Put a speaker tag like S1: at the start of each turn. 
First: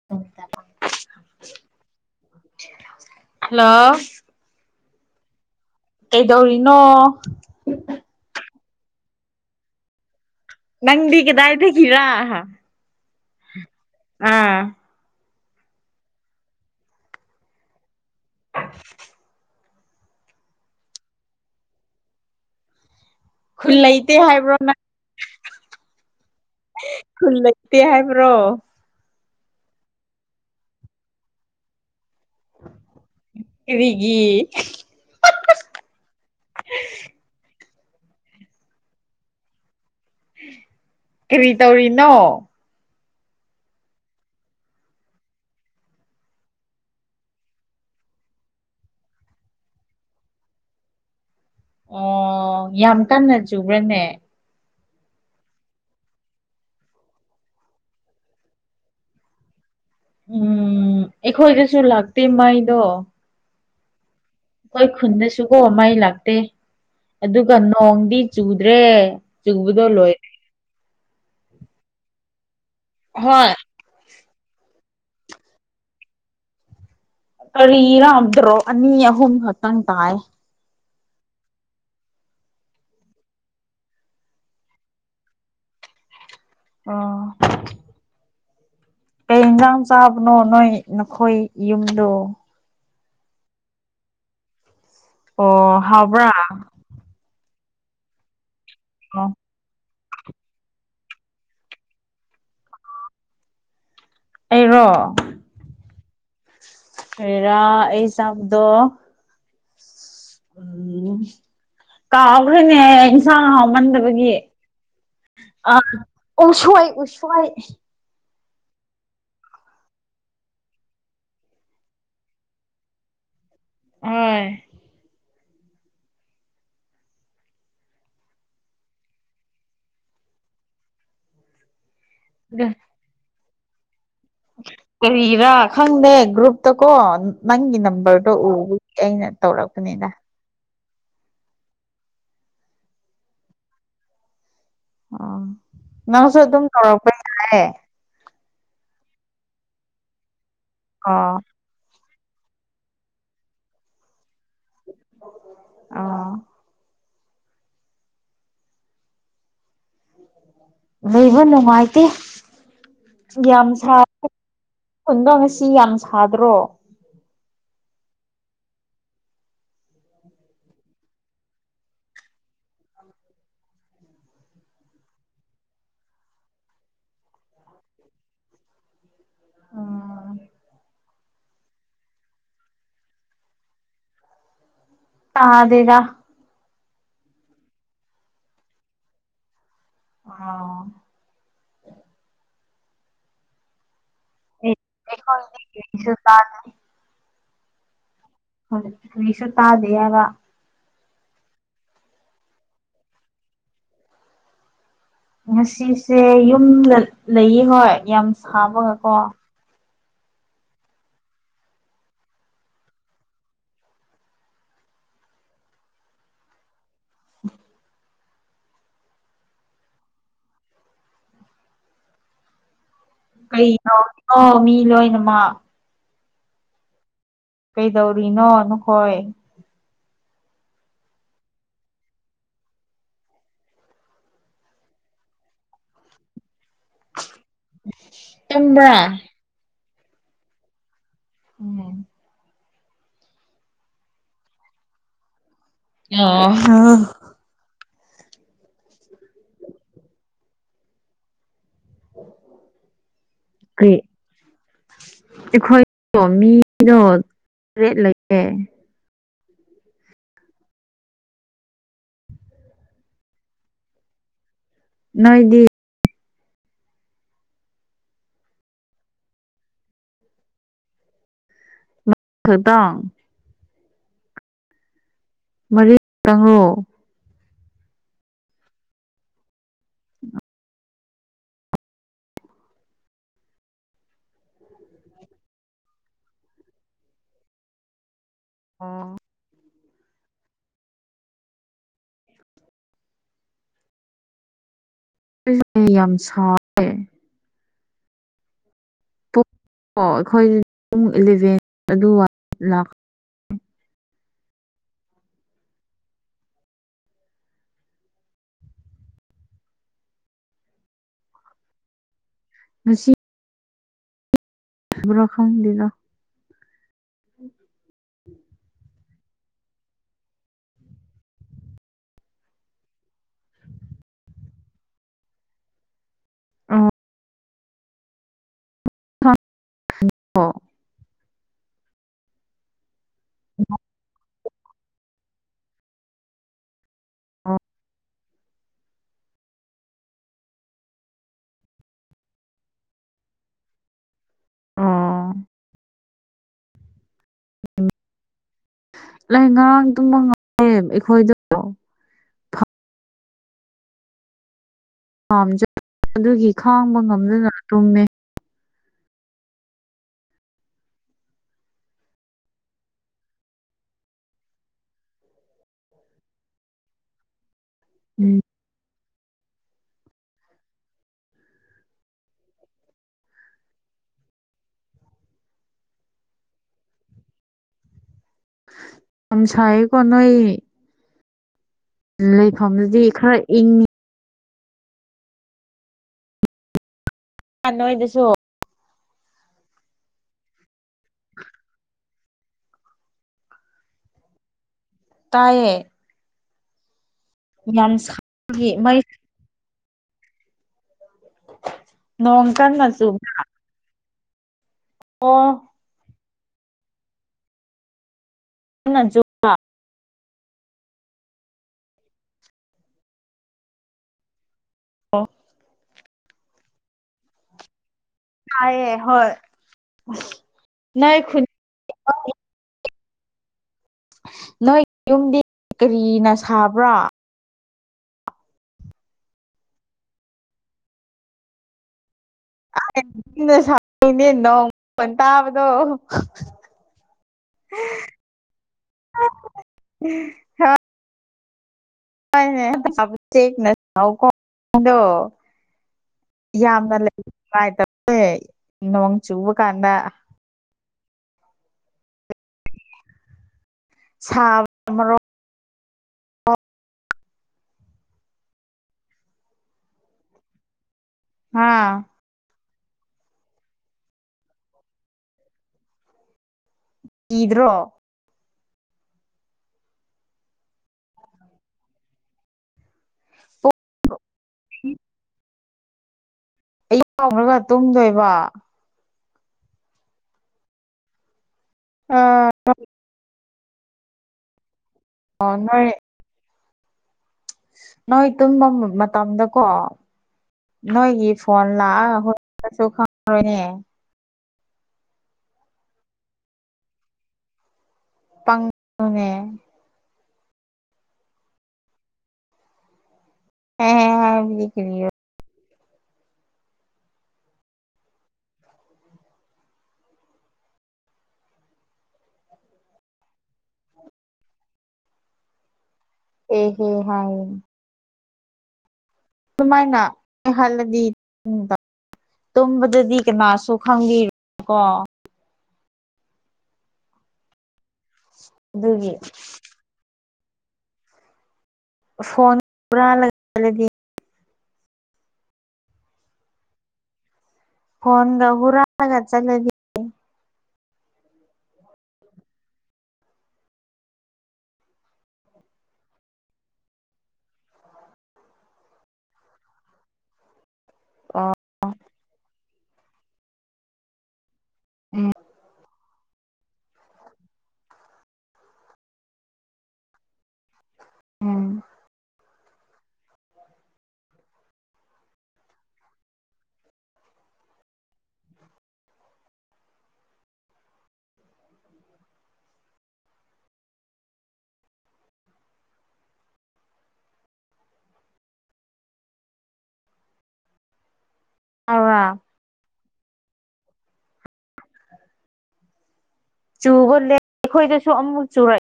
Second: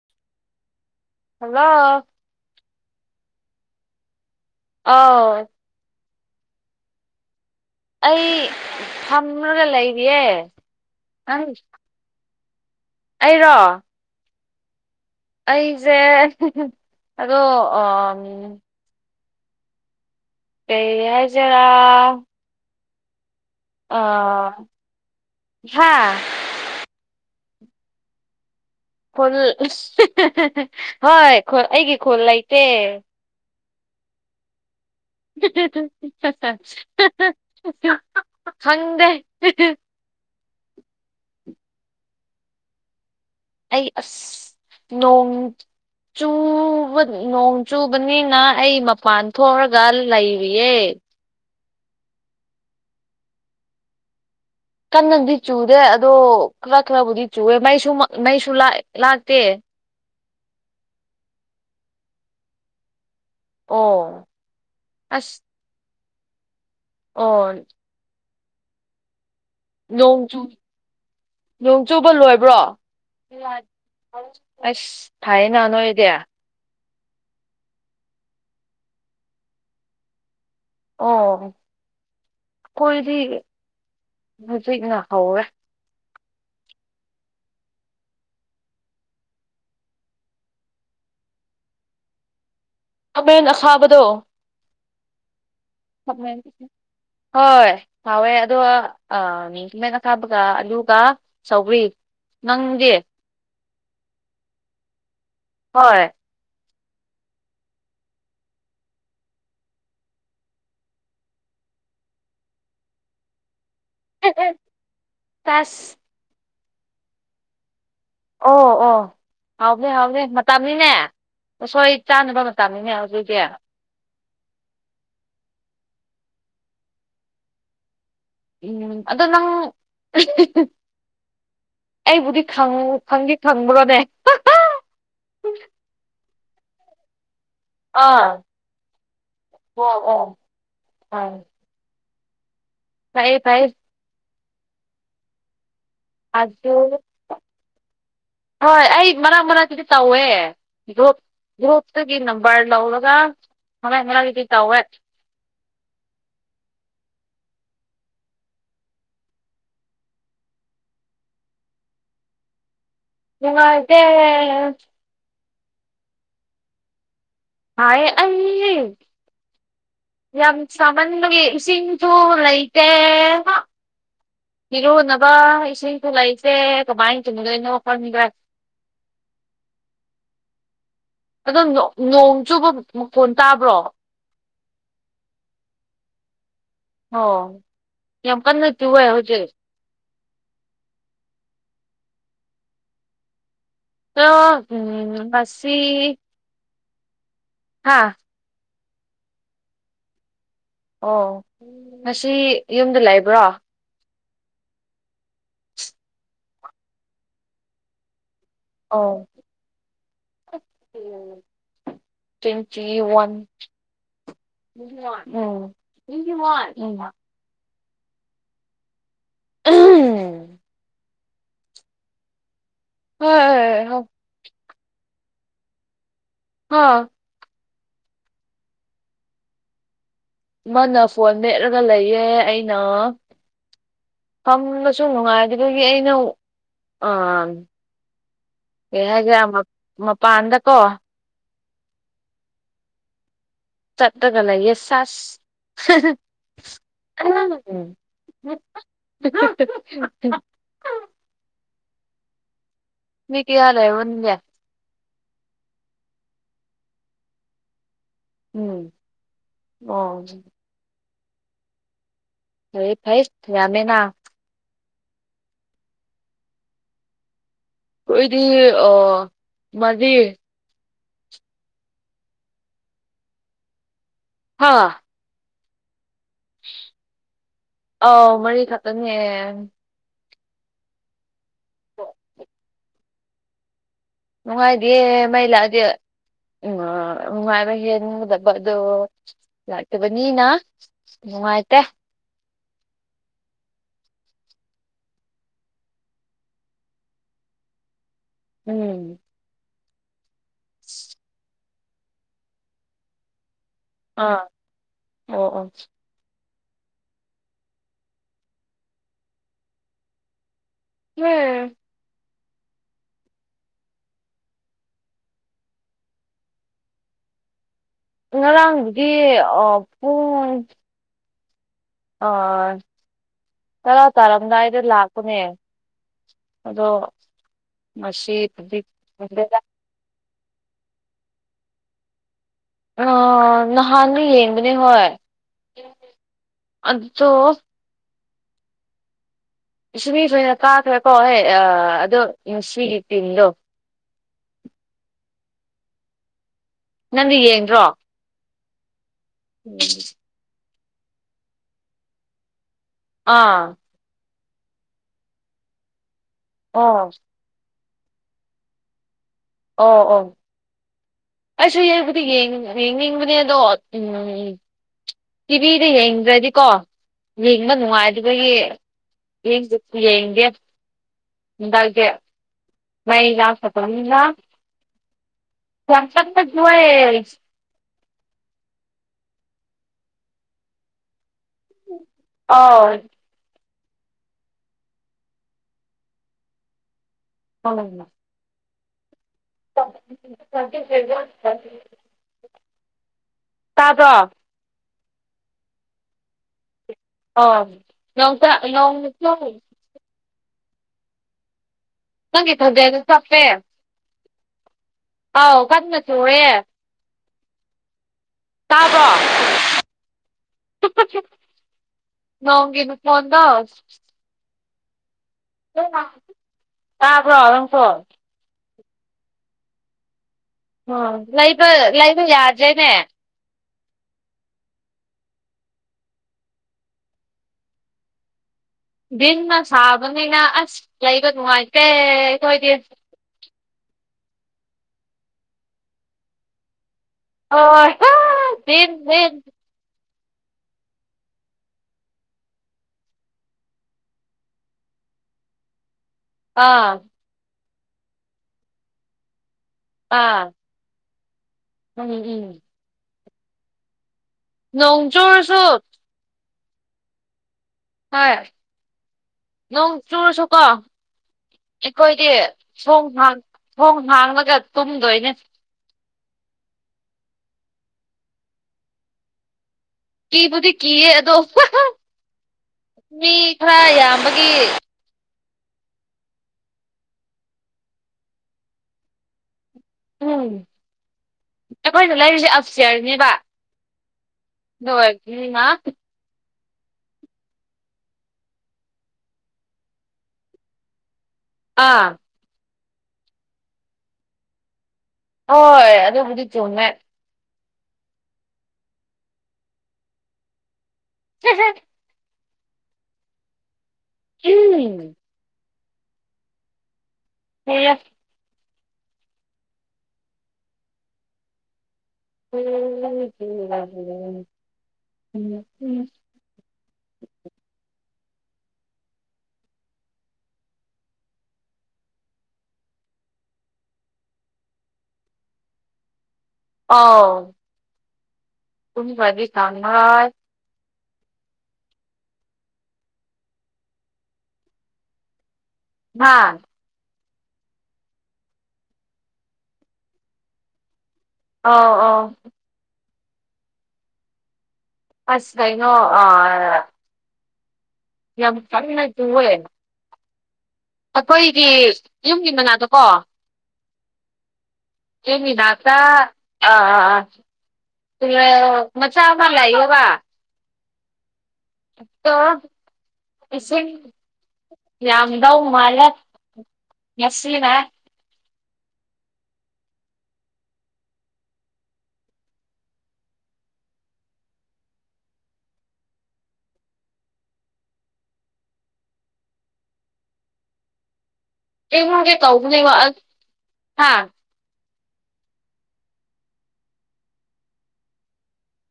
S1: [inaudible]
S2: Hello.
S1: Hello.
S2: ꯑꯥꯎ꯫
S1: ꯀꯩꯗꯧꯔꯤꯅꯣ꯫
S2: ꯑꯩ ꯐꯝꯂꯒ ꯂꯩꯔꯤꯌꯦ꯫
S1: ꯅꯪꯗꯤ
S2: ꯅꯪ
S1: ꯀꯗꯥꯏꯗꯒꯤꯔ꯫
S2: ꯑꯩꯔꯣ꯫
S1: ꯑꯥ꯫
S2: ꯑꯩꯁꯦ ꯑꯗꯣ [unintelligible]
S1: [inaudible]
S2: ꯀꯩ ꯍꯥꯏꯁꯤꯔ꯫
S1: ꯈꯨꯜ ꯂꯩꯇꯦ
S2: ꯑꯥ
S1: ꯍꯥꯏꯕ꯭ꯔꯣ ꯅꯪ
S2: ꯍꯥ꯫
S1: ꯈꯨꯜ ꯂꯩꯇꯦ ꯍꯥꯏꯕ꯭ꯔꯣ
S2: ꯈꯨꯜ [unintelligible] ꯍꯣꯏ ꯑꯩꯒꯤ ꯈꯨꯜ ꯂꯩ ꯇꯦ
S1: ꯀꯔꯤꯒꯤ
S2: [unintelligible] ꯍꯪꯗꯦ
S1: ꯀꯔꯤ ꯇꯧꯔꯤꯅꯣ
S2: ꯑꯩ ꯑꯁ ꯅꯣꯡ ꯆꯨ ꯕ ꯅꯣꯡ ꯆꯨꯕꯅꯤꯅ ꯑꯩ ꯃꯄꯥꯟ ꯊꯣꯛꯔꯒ ꯂꯩꯔꯤꯌꯦ
S1: ꯑꯣ ꯌꯥꯝ ꯀꯟꯅ ꯆꯨꯕ꯭ꯔꯅꯦ
S2: ꯀꯟꯅꯗꯤ ꯆꯨꯗꯦ ꯑꯗꯣ ꯈꯔ ꯈꯔꯕꯨꯗꯤ ꯆꯨꯋꯦ ꯃꯩꯁꯨ ꯃꯩꯁꯨ ꯂꯥꯛ ꯂꯥꯛꯇꯦ
S1: ꯎꯝ ꯑꯩꯈꯣꯏꯗꯁꯨ ꯂꯥꯛꯇꯦ ꯃꯩꯗꯣ
S2: ꯑꯣ
S1: ꯑꯩꯈꯣꯏ
S2: ꯑꯁ
S1: ꯈꯨꯟꯗꯁꯨꯨꯀꯣ ꯃꯩ ꯂꯥꯛꯇꯦ
S2: ꯑꯣ
S1: ꯑꯗꯨꯒ ꯅꯣꯡꯗꯤ ꯆꯨꯗ꯭ꯔꯦ ꯆꯨꯕꯗꯣ
S2: ꯅꯣꯡ
S1: ꯂꯣꯏꯔꯦ
S2: ꯆꯨ ꯅꯣꯡ ꯆꯨꯕ ꯂꯣꯏꯕ꯭ꯔꯣ
S1: ꯍꯣꯏ
S2: ꯑꯁ ꯊꯥꯏꯌꯦꯅ ꯅꯣꯏꯗꯤ
S1: ꯀꯔꯤꯔꯗ꯭ꯔꯣ ꯑꯅꯤ ꯑꯍꯨꯝ ꯈꯛꯇꯪ ꯇꯥꯏ
S2: ꯑꯣ ꯑꯩꯈꯣꯏꯗꯤ ꯍꯧꯖꯤꯛꯅ ꯍꯧꯋꯦ
S1: ꯑꯣ ꯀꯩ ꯌꯦꯟꯖꯥꯡ ꯆꯥꯕꯅꯣ ꯅꯣꯏ ꯅꯈꯣꯏ ꯌꯨꯝꯗꯣ
S2: ꯈꯥꯃꯦꯟ ꯑꯈꯥꯕꯗꯣ
S1: ꯑꯣ ꯍꯥꯎꯕ꯭ꯔꯥ
S2: [unintelligible] ꯍꯣꯏ ꯐꯥꯎꯋꯦ ꯑꯗꯨꯒ
S1: ꯑꯣ
S2: ꯑ ꯀꯥꯕꯒ ꯑꯗꯨꯒ ꯁꯧꯒ꯭ꯔꯤ ꯅꯪꯗꯤ
S1: ꯑꯩꯔꯣ
S2: ꯍꯣꯏ
S1: ꯀꯔꯤꯔꯥ ꯑꯩ ꯆꯥꯕꯗꯣ ꯎꯝ ꯀꯥꯎꯒ꯭ꯔꯦꯅꯦ ꯏꯟꯁꯥꯡ ꯍꯥꯎꯃꯟꯗ ꯈꯣꯏꯒꯤ ꯑ
S2: ꯆꯥꯁ
S1: ꯎꯁꯣꯏ ꯎꯁꯣꯏ
S2: ꯑꯣ ꯑꯣ ꯍꯥꯎꯕꯅꯦ ꯍꯥꯎꯕꯅꯦ ꯃꯇꯝꯅꯤꯅꯦ ꯎꯁꯣꯏ ꯆꯥꯅꯕ ꯃꯇꯝꯅꯤꯅꯦ ꯍꯧꯖꯤꯛꯇꯤ
S1: ꯑꯣꯏ
S2: ꯎꯝ ꯑꯗꯣ ꯅꯪ [unintelligible] ꯑꯩꯕꯨꯗꯤ ꯈꯪ ꯈꯪꯗꯤ ꯈꯪꯕ꯭ꯔꯣꯅꯦ
S1: ꯀꯔꯤꯔꯥ ꯈꯪꯗꯦ ꯒ꯭ꯔꯨꯞꯇ ꯀꯣ ꯅꯪꯒꯤ ꯅꯝꯕꯔꯗꯣ
S2: ꯑꯥ
S1: ꯎꯕꯒꯤ ꯑꯩꯅ
S2: ꯑꯣ
S1: ꯇꯧꯔꯛꯄꯅꯤꯗ
S2: ꯑꯣ [unintelligible] ꯐꯩꯌꯦ ꯐꯩꯩ
S1: ꯑꯥ
S2: ꯑꯗꯨ ꯍꯣꯏ ꯑꯩ ꯃꯔꯛ ꯃꯔꯛꯇꯗꯤ ꯇꯧꯋꯦ ꯒ꯭ꯔꯨꯞ
S1: ꯑꯣ
S2: ꯒ꯭ꯔꯨꯞꯇꯨꯒꯤ ꯅꯝꯕꯔ ꯂꯧꯔꯒ ꯈꯔ ꯈꯔꯗꯤ ꯇꯧꯋꯦ
S1: ꯑꯥ ꯂꯩꯕ ꯅꯨꯡꯉꯥꯏꯇꯦ ꯌꯥꯝ ꯁꯥ
S2: ꯅꯨꯡꯉꯥꯏꯇꯦ
S1: ꯑꯗꯣ ꯉꯁꯤ ꯌꯥꯝ ꯁꯥꯗ꯭ꯔꯣ
S2: ꯁꯥꯏꯌꯦ ꯑꯩ ꯌꯥꯝ ꯁꯥꯃꯟꯕꯒꯤ ꯏꯁꯤꯡꯁꯨ ꯂꯩꯇꯦ ꯏꯔꯨꯅꯕ ꯏꯁꯤꯡꯁꯨ ꯂꯩꯇꯦ ꯀꯃꯥꯏ ꯇꯨꯝꯗꯣꯏꯅꯣ ꯈꯪꯗ꯭ꯔꯦ
S1: ꯑ
S2: ꯑꯗꯣ ꯅꯣ ꯅꯣꯡ ꯆꯨꯕ ꯃꯈꯣꯟ ꯇꯥꯕ꯭ꯔꯣ
S1: ꯇꯥꯗꯦꯗ
S2: ꯑꯣ ꯌꯥꯝ ꯀꯟꯅ ꯇꯨꯋꯦ ꯍꯧꯖꯤꯛ
S1: ꯑꯥ
S2: ꯍꯣ
S1: ꯑꯩ
S2: ꯎꯝ
S1: ꯑꯩꯈꯣꯏꯗꯤ
S2: ꯃꯁꯤ
S1: ꯀꯔꯤꯁꯨ ꯇꯥꯗꯦ
S2: ꯍꯥꯥ
S1: ꯀꯔꯤꯁꯨ ꯇꯥꯗꯦ ꯍꯥꯏꯕ
S2: ꯑꯣ ꯉꯁꯤ ꯌꯨꯝꯗ ꯂꯩꯕꯔꯣ
S1: ꯉꯁꯤꯁꯦ ꯌꯨꯝꯗ ꯂꯩꯌꯦ ꯍꯣꯏ ꯌꯥꯝ ꯁꯥꯕꯒ ꯀꯣ
S2: ꯇꯨꯋ‌ꯦꯟꯇꯤ ꯋꯥꯟ [unintelligible]
S1: [inaudible]
S2: ꯑꯍꯝ
S1: ꯀꯩꯅꯣꯗ‌ꯣ ꯃꯤ ꯂꯣꯏꯅꯃꯛ
S2: ꯍꯥ
S1: ꯀꯩꯗꯧꯔꯤꯅꯣ ꯅꯈꯣꯏ
S2: ꯃꯥꯅ ꯐꯣꯟ ꯃꯦꯠꯂꯒ ꯂꯩꯌꯦ ꯑꯩꯅ ꯐꯝꯕꯁꯨ ꯅꯨꯡꯉꯥꯏꯕꯗꯨꯒꯤ ꯑꯩꯅ ꯑꯥ
S1: ꯇꯨꯝꯕ꯭ꯔꯥ
S2: ꯀꯩ ꯍꯥꯏꯁꯤꯔ ꯃꯄꯥꯟ ꯃꯄꯥꯟꯗꯀꯣ
S1: ꯎꯝ
S2: ꯆꯠꯂꯒ ꯂꯩꯌꯦ ꯁꯥꯁ
S1: ꯑꯣ
S2: [unintelligible] ꯃꯤ ꯀꯩꯌꯥ ꯂꯩꯕꯅ‌ꯣꯅ‌ꯦ
S1: ꯑꯩꯈꯣꯏꯗ‌ꯣ ꯃꯤꯗꯣ ꯇꯔꯦꯠ ꯂꯩ
S2: ꯎꯝ ꯑ‌ꯣ ꯐꯩꯌ‌ꯦ ꯐꯩꯌ‌ꯦ ꯌꯥꯝꯃ‌ꯦꯅ
S1: ꯅꯣꯏꯗꯤ
S2: ꯈ‌ꯣꯏꯗꯤ ꯑꯣ ꯃꯥꯔꯤ
S1: ꯈꯛꯇꯥ
S2: ꯍꯥꯥ
S1: ꯃꯔꯤ ꯇꯪꯔ‌ꯣ
S2: ꯑꯥꯎ ꯃꯔꯤ ꯈꯛꯇꯪꯅꯦ
S1: [inaudible]
S2: [unintelligible] ꯅꯨꯡꯉꯥꯏꯗꯤꯌ‌ꯦ ꯃꯩ ꯂꯥꯛꯂꯗꯤ ꯎꯝ ꯑꯥꯥꯥꯥꯥ ꯅꯨꯡꯉꯥꯏꯕ ꯍꯦꯟꯒ ꯄꯗ‌ꯣ
S1: ꯑꯣ
S2: ꯂꯥꯛꯇꯕꯅꯤꯅ ꯅꯨꯡꯉꯥꯏꯇꯦ
S1: ꯑꯩꯁ‌ꯦ ꯌꯥꯝ ꯁꯥꯎꯌ‌ꯦ
S2: ꯎꯝ
S1: [unintelligible]
S2: ꯑꯥ ꯑꯣ ꯑꯣ ꯌ‌ꯦ
S1: ꯉꯁꯤ ꯁꯨꯕꯔ‌ꯣ ꯈꯪꯗ‌ꯦꯗ [inaudible]
S2: ꯉꯔꯥꯡꯗꯤ ꯑ‌ꯣ ꯄꯨꯡ ꯑꯣꯏ ꯇꯔꯥ ꯇꯥꯔꯝꯗꯥꯏꯗ ꯂꯥꯛꯄꯅꯦ ꯑꯗꯣ
S1: ꯑꯣ
S2: ꯉꯥꯁꯤꯗꯤ ꯈꯪꯗ‌ꯦ
S1: ꯍꯜꯂ‌ꯣ
S2: ꯑꯣ ꯅꯍꯥꯟꯗꯤ ꯌꯦꯡꯕꯅꯦ ꯍꯣꯏ ꯑꯗꯣ ꯃꯤꯁꯨꯂꯤꯝ ꯈ‌ꯣꯏꯅ ꯀꯥꯈ꯭ꯔꯦꯀꯣ ꯍꯣꯏ ꯑꯥ ꯑꯗꯣ ꯉꯁꯤꯒꯤ ꯇꯤꯝꯗꯣ
S1: ꯑꯣ
S2: ꯅꯪꯗꯤ ꯌꯦꯡꯗꯔꯣ
S1: ꯑꯩ ꯉꯔꯥꯡ ꯇꯨꯝꯃꯝꯃ‌ꯦ ꯑꯩꯈꯣꯏꯗ‌ꯣ
S2: ꯑꯥ
S1: ꯄꯥꯝ ꯆꯠꯄ ꯑꯗꯨꯒꯤ ꯈꯥꯡꯕ
S2: ꯑꯣ
S1: ꯉꯝꯗꯅ ꯇꯨꯝꯃꯦ
S2: ꯑꯣ ꯑꯣ ꯑꯩꯁꯨ ꯌꯦꯡꯕꯨꯗꯤ ꯌꯦꯡ ꯌꯦꯡꯅꯤꯡꯕꯅꯦ ꯑꯗꯣ ꯎꯝ ꯇꯤꯚꯤꯗ ꯌꯦꯡꯗ꯭ꯔꯗꯤꯀꯣ ꯌꯦꯡꯕ
S1: ꯎꯝ
S2: ꯅꯨꯡꯉꯥꯏꯇꯕꯒꯤ ꯌꯦꯡꯒꯦꯁꯨ ꯌꯦꯡꯗꯦ ꯍꯟꯗꯛꯇꯤ ꯃꯩ ꯂꯥꯛꯇꯕꯅꯤꯅꯥ ꯋꯥꯆꯞꯇꯥ [unintelligible]
S1: ꯌꯥꯝ ꯁꯥꯌꯦꯀꯣ ꯅꯣꯏ ꯂꯩꯐꯝꯗꯨꯗꯤ ꯈꯔ ꯏꯪꯉꯤ ꯑ ꯅꯣꯏꯗꯁꯨ
S2: [unintelligible] ꯇꯥꯕ꯭ꯔꯣ
S1: ꯇꯥꯌꯦ
S2: ꯑꯣ ꯌꯣꯡꯆꯥꯛ
S1: ꯁꯥꯕꯒꯤ ꯃꯩ
S2: ꯌꯣꯡ [unintelligible]
S1: ꯅꯣꯡ
S2: ꯅꯪꯒꯤ
S1: ꯀꯟꯅ
S2: ꯈꯣꯟꯖꯦꯜꯗꯣ
S1: ꯆꯨꯕ꯭ꯔꯣ
S2: ꯆꯞꯄꯦ ꯑꯥꯎ ꯀꯟꯅ ꯆꯨꯌꯦ ꯇꯥꯕ꯭ꯔꯣ
S1: ꯅꯖꯨ
S2: ꯅꯣꯡꯒꯤ ꯃꯈꯣꯟꯗꯣ
S1: ꯑꯣ
S2: ꯇꯥꯕ꯭ꯔꯣ ꯅꯪꯁꯨ
S1: ꯇꯥꯌꯦ ꯍꯣꯏ
S2: ꯑꯣ
S1: ꯅꯣꯏ ꯈꯨꯟ
S2: ꯂꯩꯕ ꯂꯩꯕ ꯌꯥꯗ꯭ꯔꯦꯅꯦ
S1: ꯅꯣꯏ ꯌꯨꯝꯗꯤ ꯀꯔꯤꯅ ꯁꯥꯕ꯭ꯔꯥ
S2: ꯕꯤꯟꯅ ꯁꯥꯕꯅꯤꯅ ꯑꯁ ꯂꯩꯕ ꯅꯨꯡꯉꯥꯏꯇꯦ
S1: [unintelligible] ꯅꯥ ꯁꯥ [unintelligible] ꯅꯦ ꯅꯣꯡ [unintelligible] ꯇꯥꯕꯗꯣ
S2: ꯑꯣꯏ ꯍꯣꯏ ꯗꯤꯟ ꯗꯤꯟ
S1: [inaudible] ꯍꯣꯏꯅꯦ [unintelligible] ꯌꯥꯝꯅ
S2: ꯑꯥ
S1: ꯂꯩ ꯅꯨꯡꯉꯥꯏꯇꯝꯅꯦ ꯅꯣꯡ ꯆꯨꯕ ꯀꯥꯟꯗ
S2: ꯑꯥ ꯎꯝ ꯎꯝ
S1: ꯁꯥꯕ
S2: ꯅꯣꯡ ꯆꯨꯔꯁꯨ ꯍꯣꯏ ꯅꯣꯡ ꯆꯨꯔ ꯁꯨꯀꯣ
S1: ꯍꯥ
S2: ꯑꯩꯈꯣꯏꯗꯤ ꯊꯣꯡ ꯍꯥꯡ ꯊꯣꯡ ꯍꯥꯡꯂꯒ ꯇꯨꯝꯗꯣꯏꯅꯦ
S1: ꯏꯗ꯭ꯔꯣ
S2: ꯀꯤꯕꯨꯗꯤ ꯀꯤꯌꯦ ꯑꯗꯣ ꯃꯤ ꯈꯔ ꯌꯥꯝꯕꯒꯤ
S1: ꯑ [unintelligible] ꯈꯔꯒ ꯇꯨꯝꯗꯣꯏꯕ
S2: ꯎꯝ ꯑꯩꯈꯣꯏꯅ ꯂꯩꯔꯤꯁꯦ ꯑꯞ ꯁꯇ꯭ꯌꯔ ꯅꯦꯕ ꯗꯨ ꯑꯣꯏꯗꯤꯅꯥ
S1: ꯅꯣꯏ ꯅꯣꯏ ꯇꯨꯝꯕ ꯃꯇꯝꯗꯀꯣ ꯅꯣꯏꯒꯤ ꯐꯣꯟ ꯂꯥꯛꯑ
S2: ꯑꯥ
S1: ꯍꯣꯏ ꯀꯁꯨ ꯈꯪꯉꯣꯏꯌꯦ
S2: ꯍꯣꯏ ꯑꯗꯨꯕꯨꯗꯤ ꯆꯨꯝꯃꯦ
S1: ꯄꯪ [unintelligible] ꯅꯦ
S2: [inaudible]
S1: ꯍꯦ ꯍꯦ ꯍꯥꯏꯕꯗꯤ ꯀꯔꯤꯔꯥ
S2: ꯐꯩꯌꯦ [unintelligible]
S1: ꯑꯦ ꯍꯦ ꯍꯥꯏ ꯑꯗꯨꯃꯥꯏꯅ ꯍꯜꯂꯗꯤ [unintelligible] ꯇꯨꯝꯕꯗꯗꯤ ꯀꯅꯥꯁꯨ ꯈꯪꯕꯤꯔꯣ ꯀꯣ
S2: ꯑꯧ
S1: ꯑꯗꯨꯒꯤ
S2: ꯇꯨꯝꯈꯔ꯭ꯗꯤ ꯈꯪꯔꯣꯏ
S1: ꯐꯣꯟ ꯍꯨꯔꯥꯜꯂꯒꯂꯗꯤ
S2: ꯍꯥꯥ
S1: ꯐꯣꯟꯒ ꯍꯔꯒ ꯆꯂꯦꯗꯤ
S2: ꯑꯥꯎ ꯑꯥ ꯑꯁ ꯀꯩꯅꯣ ꯑꯥ ꯌꯥꯝ ꯐꯔꯥꯏ ꯍꯋꯦ
S1: ꯑꯣ
S2: ꯑꯩꯈꯣꯏꯗꯤ ꯌꯨꯝꯒꯤ ꯃꯅꯥꯗꯣꯀꯣ ꯀꯅꯤꯗꯥꯛꯇ ꯑ ꯑꯥ ꯑꯥ ꯃꯆꯥ ꯐꯂꯏꯕ
S1: ꯎꯝ
S2: ꯑ ꯏꯁ ꯌꯥꯝꯗꯧ ꯃꯥꯜꯂꯦ ꯉꯁꯤꯅꯦ
S1: ꯇꯥꯕ꯭ꯔꯥ
S2: ꯑꯩꯐꯨꯒꯦ ꯇꯦꯕꯅꯦꯕꯥ ꯑꯁ ꯍꯥꯥ
S1: ꯆꯨꯕ ꯂꯦꯞ ꯑꯩꯈꯣꯏꯗꯁꯨ ꯑꯃꯨꯛ ꯆꯨꯔꯛ